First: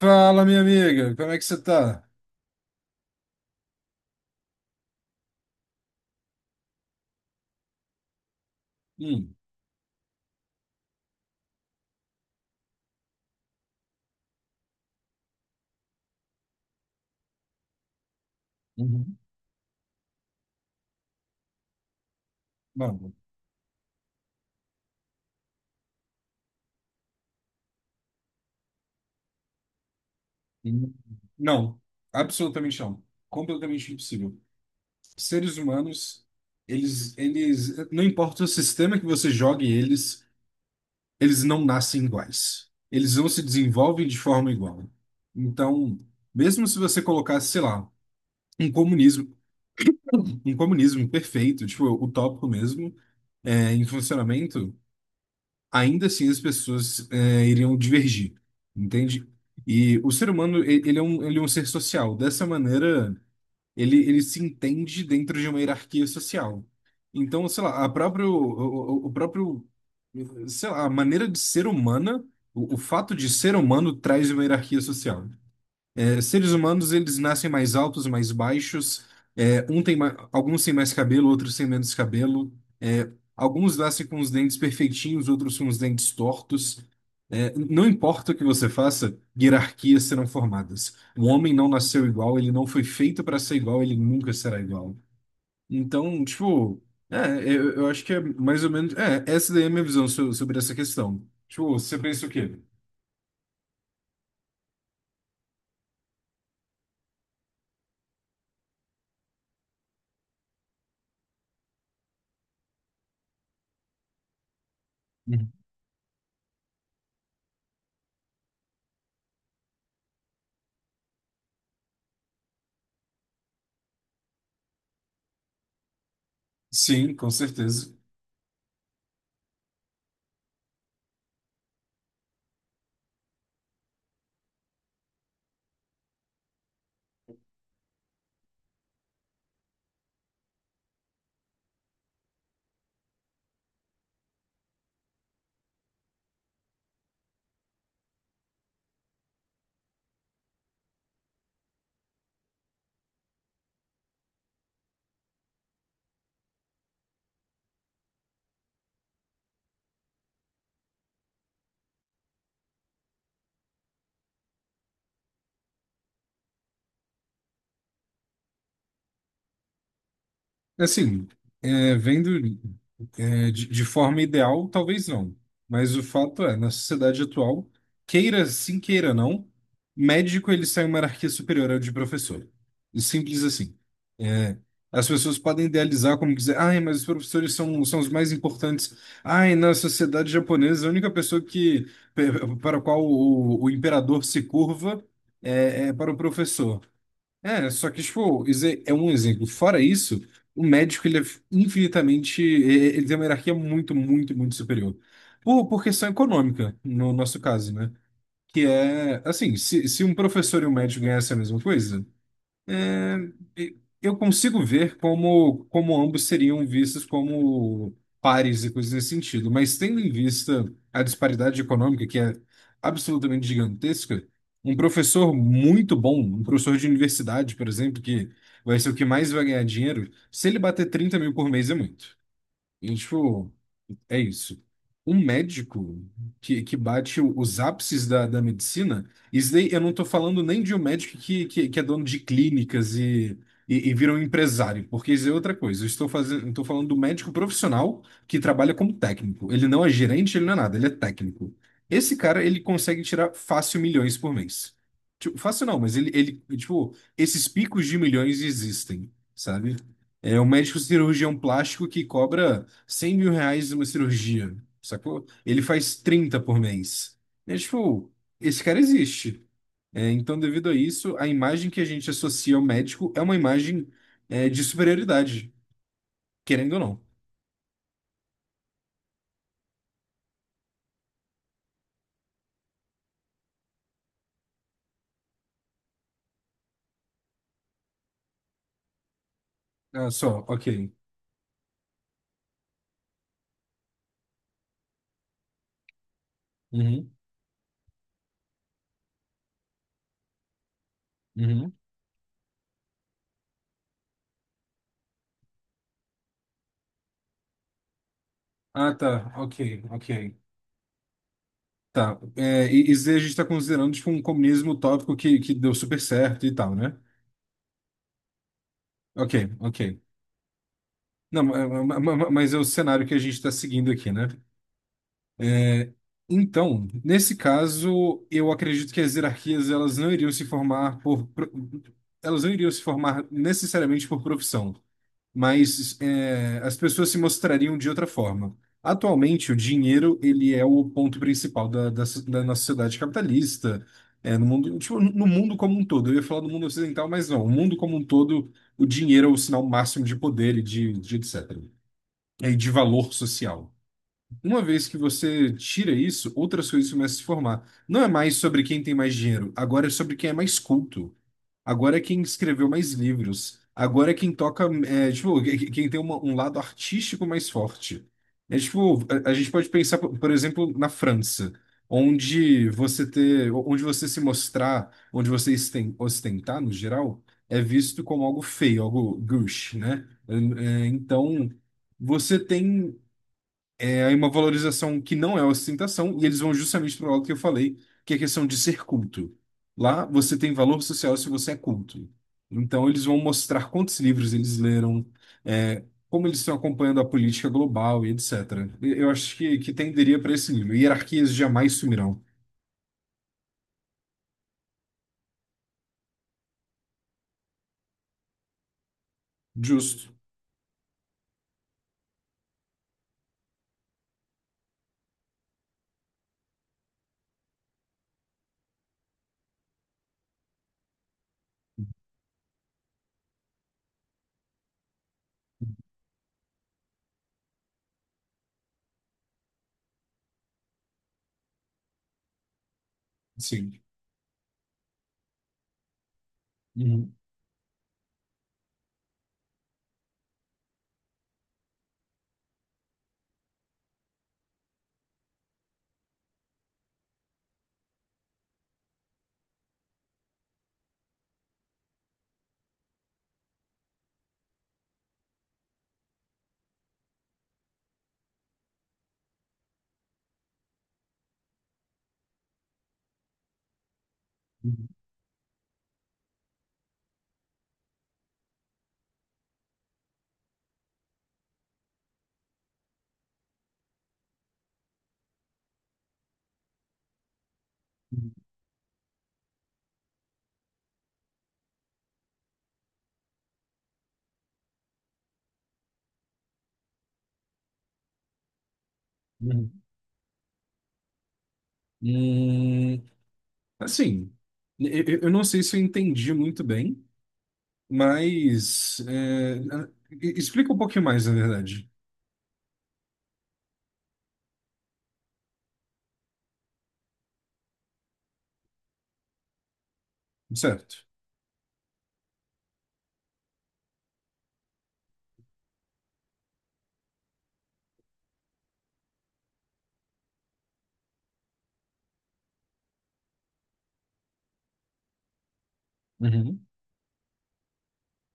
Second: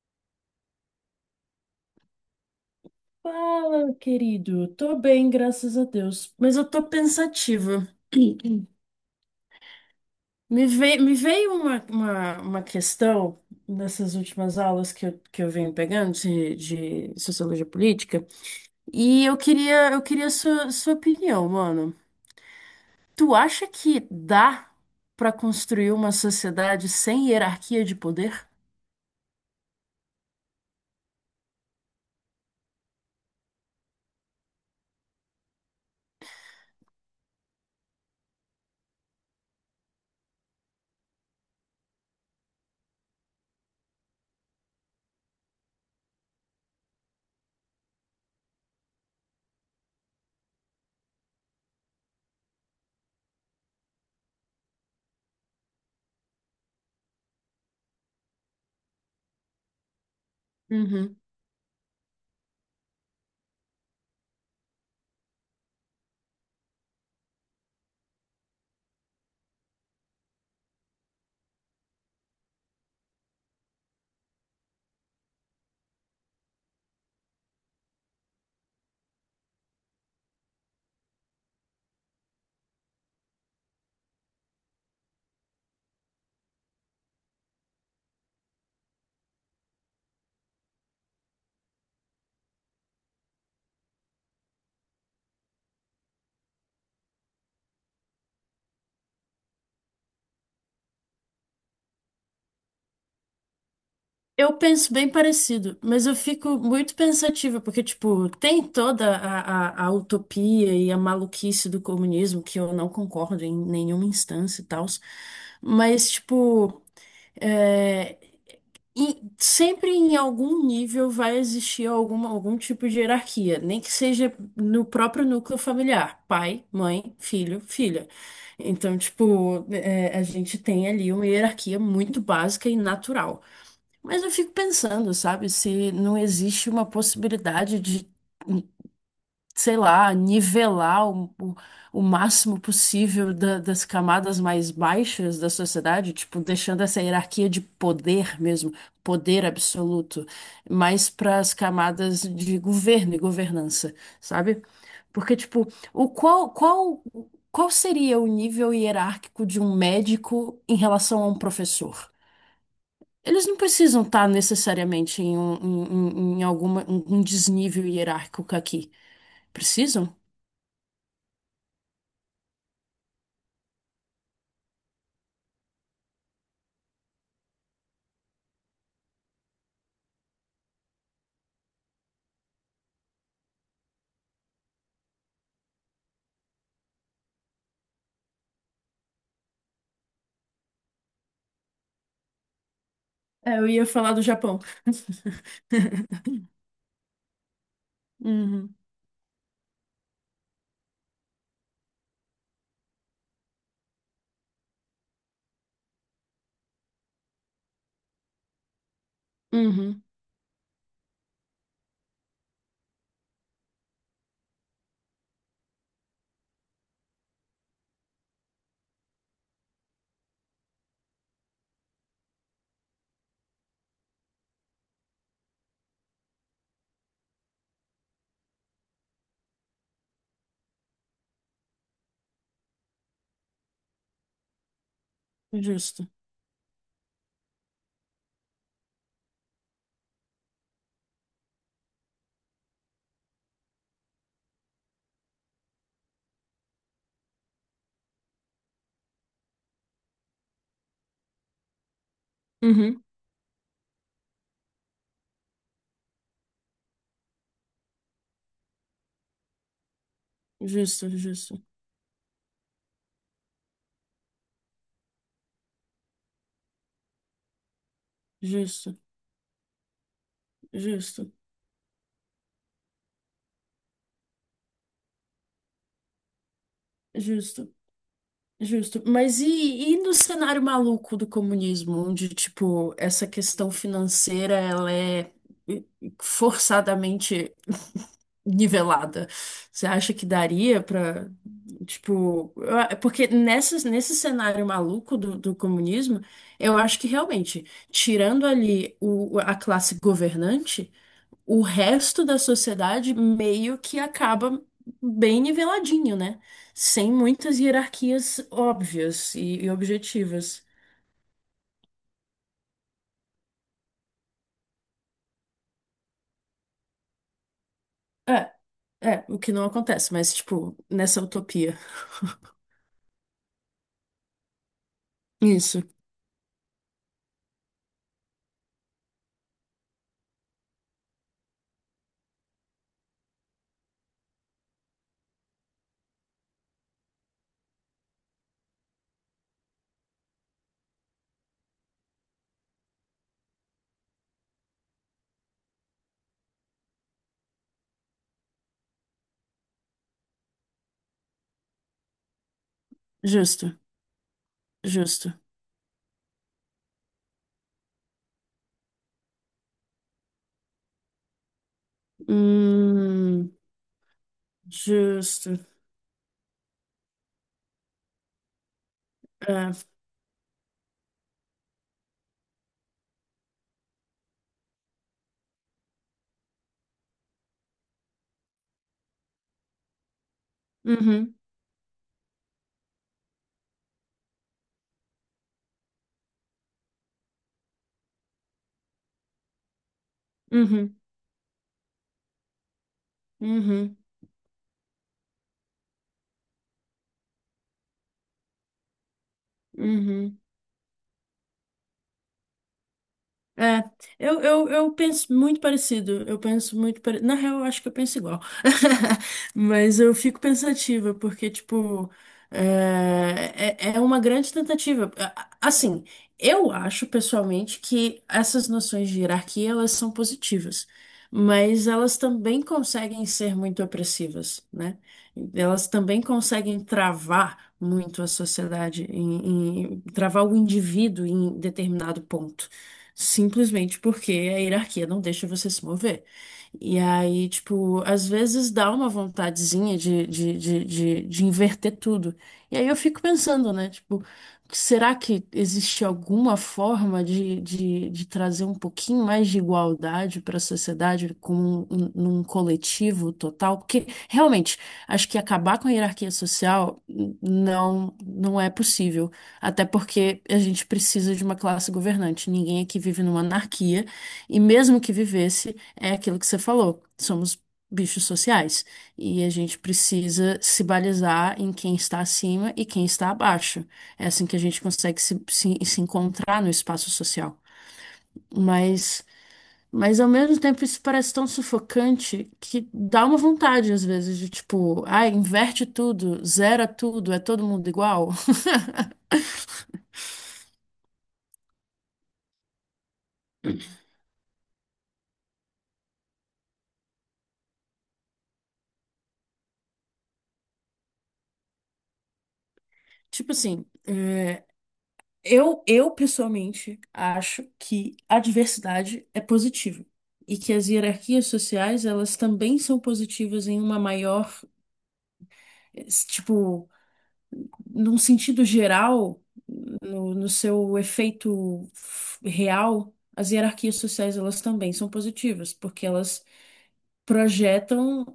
Fala, minha amiga, como é que você tá? Fala, querido. Tô bem, graças a Deus. Mas eu tô pensativa. Hum. Me veio uma questão nessas últimas aulas que eu venho pegando de sociologia política. Uhum. E eu queria sua opinião, mano. Não. Tu acha que dá pra construir uma sociedade sem hierarquia de poder? Uhum. Não, absolutamente não. Completamente impossível. Seres humanos, eles, não importa o sistema que você jogue eles, eles não nascem iguais. Eles não se desenvolvem de forma igual. Então, mesmo se você colocasse, sei lá, um comunismo, um comunismo perfeito, tipo, utópico mesmo, em funcionamento, ainda assim as pessoas iriam divergir, entende? E o ser humano, ele é Uhum. um, ele é um ser social. Dessa maneira, ele se entende dentro de uma hierarquia social. Então, sei lá, o próprio, sei lá, a maneira de ser humana, o fato de ser humano traz uma hierarquia social. Seres humanos, eles nascem mais altos, mais baixos. Alguns têm mais cabelo, outros têm menos cabelo. É, Alguns nascem com os dentes perfeitinhos, outros com os dentes tortos. Não importa o que você faça, hierarquias serão formadas. O homem não nasceu igual, ele não foi feito para ser igual, ele nunca será igual. Então, tipo, eu acho que é mais ou menos. Essa daí é a minha visão sobre essa questão. Tipo, você pensa o quê? Eu penso bem parecido, mas eu fico muito pensativa, porque, tipo, tem toda a utopia e a maluquice do comunismo, que eu não concordo em nenhuma instância e tal, Uhum. mas, tipo, é, e sempre em algum nível vai existir alguma, algum tipo de hierarquia, nem que seja no próprio núcleo familiar, pai, Sim, mãe, com filho, certeza. filha. Então, tipo, é, a gente tem ali uma hierarquia muito básica e natural. Mas eu fico pensando, sabe, se não existe uma possibilidade de, sei lá, nivelar o máximo possível das camadas mais baixas da sociedade, tipo, deixando essa hierarquia de poder mesmo, poder absoluto, mais para as camadas de governo e governança, sabe? Porque, tipo, o qual, qual, qual seria o nível hierárquico de um médico em relação a um professor? Eles não precisam estar necessariamente em alguma, um desnível hierárquico aqui. Precisam? Assim, vendo, de forma ideal, talvez não. Mas o fato é, na sociedade atual, queira sim, queira não, médico ele sai uma hierarquia superior ao de professor. E simples assim. É, As pessoas podem idealizar como quiser. Ai, mas os professores são os mais importantes. Ai, na sociedade japonesa, a única pessoa que, para a qual É, o, eu o ia falar do imperador se Japão. curva é para o professor. Só que, tipo, isso Uhum, é um exemplo. Fora isso, o médico, ele é infinitamente, ele tem uma hierarquia muito, muito, muito superior. Por questão econômica, no nosso caso, né? Que é, assim, se, uhum, se um professor e um médico ganhassem a mesma coisa, é, eu consigo ver como ambos seriam vistos como pares e coisas nesse sentido, mas tendo em vista a disparidade econômica, que é absolutamente gigantesca, um professor muito bom, um professor de universidade, por exemplo, que vai ser o que mais vai ganhar dinheiro, se ele bater 30 mil por mês é muito. E, tipo, é isso. Um médico justo, que bate os ápices da medicina, isso daí eu não tô falando nem de um médico que é dono de clínicas e, e vira um empresário, porque isso é outra coisa. Estou falando do médico profissional que trabalha como técnico. Ele não é gerente, ele não é nada, ele é técnico. Esse cara, ele consegue Uhum. tirar fácil milhões por mês. Tipo, fácil não, mas ele, tipo, esses picos de milhões existem, sabe? É um médico Justo, cirurgião justo, plástico que cobra 100 mil reais uma cirurgia, sacou? Ele faz 30 por mês. É tipo, esse cara justo, existe. Então, devido a isso, a justo, imagem que a gente associa ao médico é uma imagem, de superioridade, querendo ou não. justo, justo. Mas e no cenário maluco do comunismo, onde, tipo, essa questão financeira, ela é forçadamente nivelada. Você Ah, acha que só, ok. daria pra, tipo, porque nesse cenário maluco do comunismo, eu acho que Uhum, realmente, tirando ali a classe governante, o uhum. resto da sociedade meio que acaba bem niveladinho, né? Sem muitas hierarquias Ah, tá, óbvias ok, e ok. objetivas. Tá, isso aí a gente está considerando tipo, um comunismo utópico que deu super certo e tal, né? É, é, Ok, o que não ok. acontece, mas, tipo, nessa Não, ma- utopia. ma- ma- ma- mas é o cenário que a gente está seguindo aqui, né? Isso, Então, nesse caso, eu acredito que as hierarquias elas não iriam se formar elas não iriam se formar necessariamente por profissão, mas as pessoas se mostrariam de outra forma. Atualmente, o dinheiro ele é o ponto principal da nossa sociedade capitalista, no mundo, tipo, no mundo como um todo. Eu ia falar do mundo ocidental, mas não. O mundo como um todo, o dinheiro é o sinal máximo de poder e de etc. E de valor social. justo, Uma vez que justo. você tira isso, outras coisas começam a se formar. Não é mais sobre quem tem mais dinheiro, agora é sobre quem é mais culto. Agora é quem escreveu mais Hum. livros. Agora é quem toca, tipo, Justo. Quem tem um lado artístico mais forte. É tipo, a gente pode É. pensar, por exemplo, na França, onde você ter, onde você se mostrar, onde você ostentar, no geral, é visto como algo feio, algo gauche, né? Uhum, Então, você tem. É uma valorização que não é ostentação, e eles vão justamente para o lado que eu falei, que é a questão de ser culto. Lá você tem valor uhum, social se você é culto. Então eles vão mostrar uhum, quantos livros eles leram, é, como eles estão acompanhando a política global e etc. E eu acho que tenderia para uhum. esse livro. Hierarquias jamais sumirão. É, eu penso muito parecido. Eu penso muito pare... Na real, eu acho que eu penso igual. Mas Justo. eu fico pensativa, porque, tipo, é uma grande tentativa. Assim, eu acho pessoalmente que essas noções de hierarquia, elas são positivas, mas elas também conseguem ser muito opressivas, né? Elas também conseguem travar muito a sociedade, travar o indivíduo em determinado ponto Sim. simplesmente porque a hierarquia não deixa você se mover. E Uhum, aí, tipo, às vezes dá uma vontadezinha de inverter tudo. E aí eu fico pensando, né? Tipo, será que existe alguma forma de trazer um pouquinho mais de igualdade para a sociedade como num coletivo total? Porque realmente, acho que acabar com a hierarquia social não é possível. Até porque a gente precisa de uma classe governante. Ninguém aqui vive numa anarquia, e uhum, mesmo que vivesse, é aquilo que você falou. Somos bichos sociais. E a gente precisa se balizar em quem está acima e quem está abaixo. É assim que a gente consegue se encontrar no espaço social. uhum, Mas, mas ao mesmo tempo isso parece tão sufocante que dá uma vontade, às vezes, de tipo, ah, inverte tudo, zera tudo, é todo mundo igual. uhum. Hum, assim, eu não sei se eu entendi muito bem. Mas explica um pouquinho mais, na verdade. Tipo assim. É, eu pessoalmente acho que a diversidade é positiva e que as Certo. hierarquias sociais elas também são positivas em uma maior, tipo, num sentido geral, no seu efeito real, as hierarquias sociais elas também são positivas porque elas Uhum, projetam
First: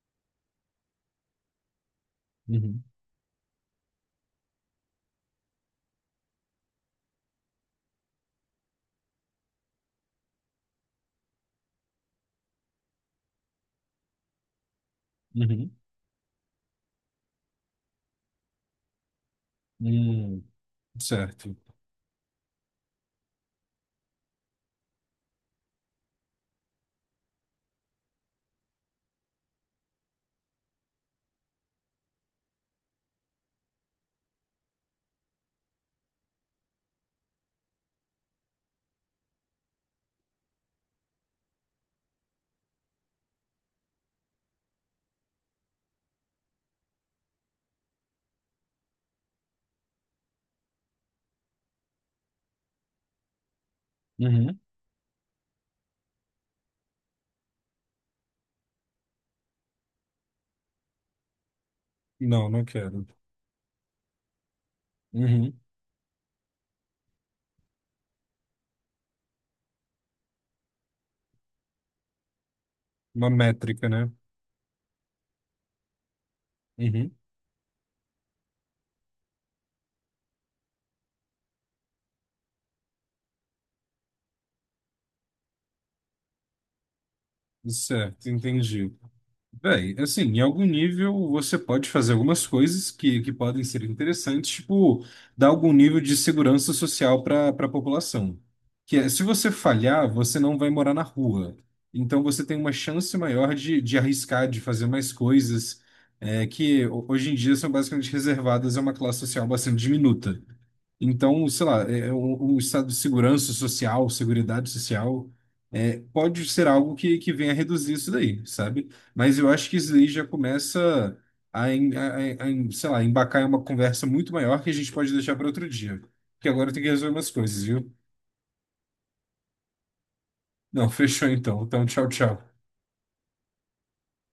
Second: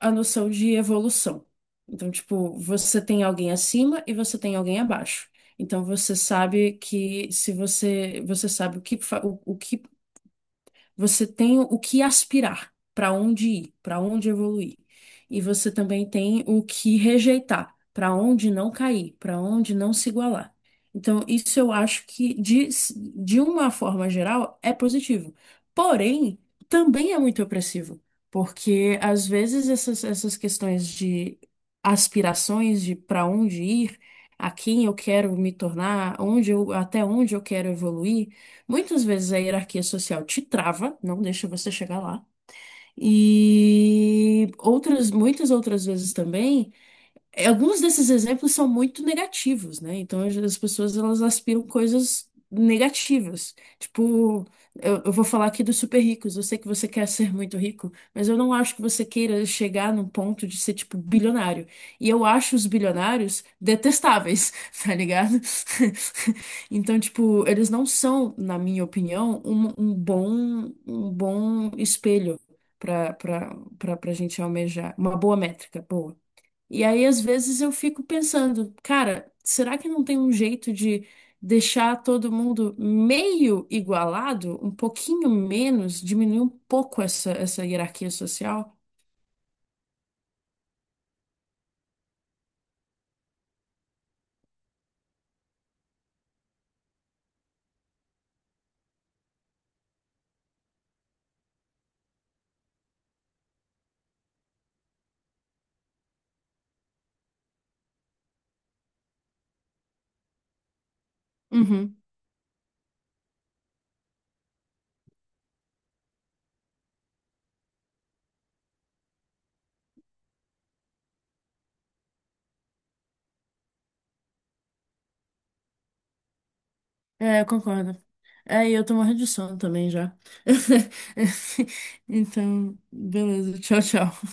a noção de evolução. Então, tipo, uhum, você tem alguém acima e você tem alguém abaixo. Então, você sabe que se você, você sabe o que, o que você tem o que aspirar, para onde ir, para onde evoluir. E uhum, você também tem o que rejeitar, para onde não cair, para onde não se uhum. igualar. Então, Certo. isso eu acho que, de uma forma geral, é positivo. Porém, também é muito opressivo, porque às vezes essas questões de aspirações, de para onde ir, a quem eu quero me tornar, onde eu, até onde eu quero evoluir. Muitas vezes a hierarquia social te trava, não deixa você chegar lá. E outras, muitas outras vezes também. É, alguns desses exemplos são muito negativos, né? Então as pessoas elas aspiram coisas negativas. Tipo, Uhum. eu vou falar aqui dos super ricos. Eu sei que você quer ser muito rico, mas eu não acho que você queira chegar num ponto de ser tipo bilionário. E eu Não, acho não os quero. bilionários detestáveis, tá ligado? Uhum. Então, tipo, eles não são, na minha opinião, um bom bom espelho para Uma métrica, né? pra gente almejar. Uma boa métrica, boa. E aí, Uhum. às vezes, eu fico pensando, cara, será que não tem um jeito de deixar todo mundo meio igualado, um pouquinho menos, diminuir um pouco essa hierarquia Certo, social? entendi. Bem, assim, em algum nível você pode fazer algumas coisas que podem ser interessantes, tipo, dar algum nível de segurança social para a população. Que é, se você falhar, você não vai morar na rua. Então você tem uma chance maior de arriscar, de fazer mais coisas, que hoje em dia são basicamente reservadas a uma classe social bastante diminuta. Então, sei lá, Uhum. o estado de segurança social, seguridade social, pode ser algo que venha a reduzir isso daí, sabe? Mas eu acho que isso daí já começa a, sei lá, embacar em uma conversa muito maior que a gente pode deixar para outro dia. Porque agora eu tenho que resolver umas É, eu coisas, viu? concordo. É, e eu tô morrendo de sono também já. Não, fechou então. Então, tchau, tchau. Então, beleza, tchau, tchau.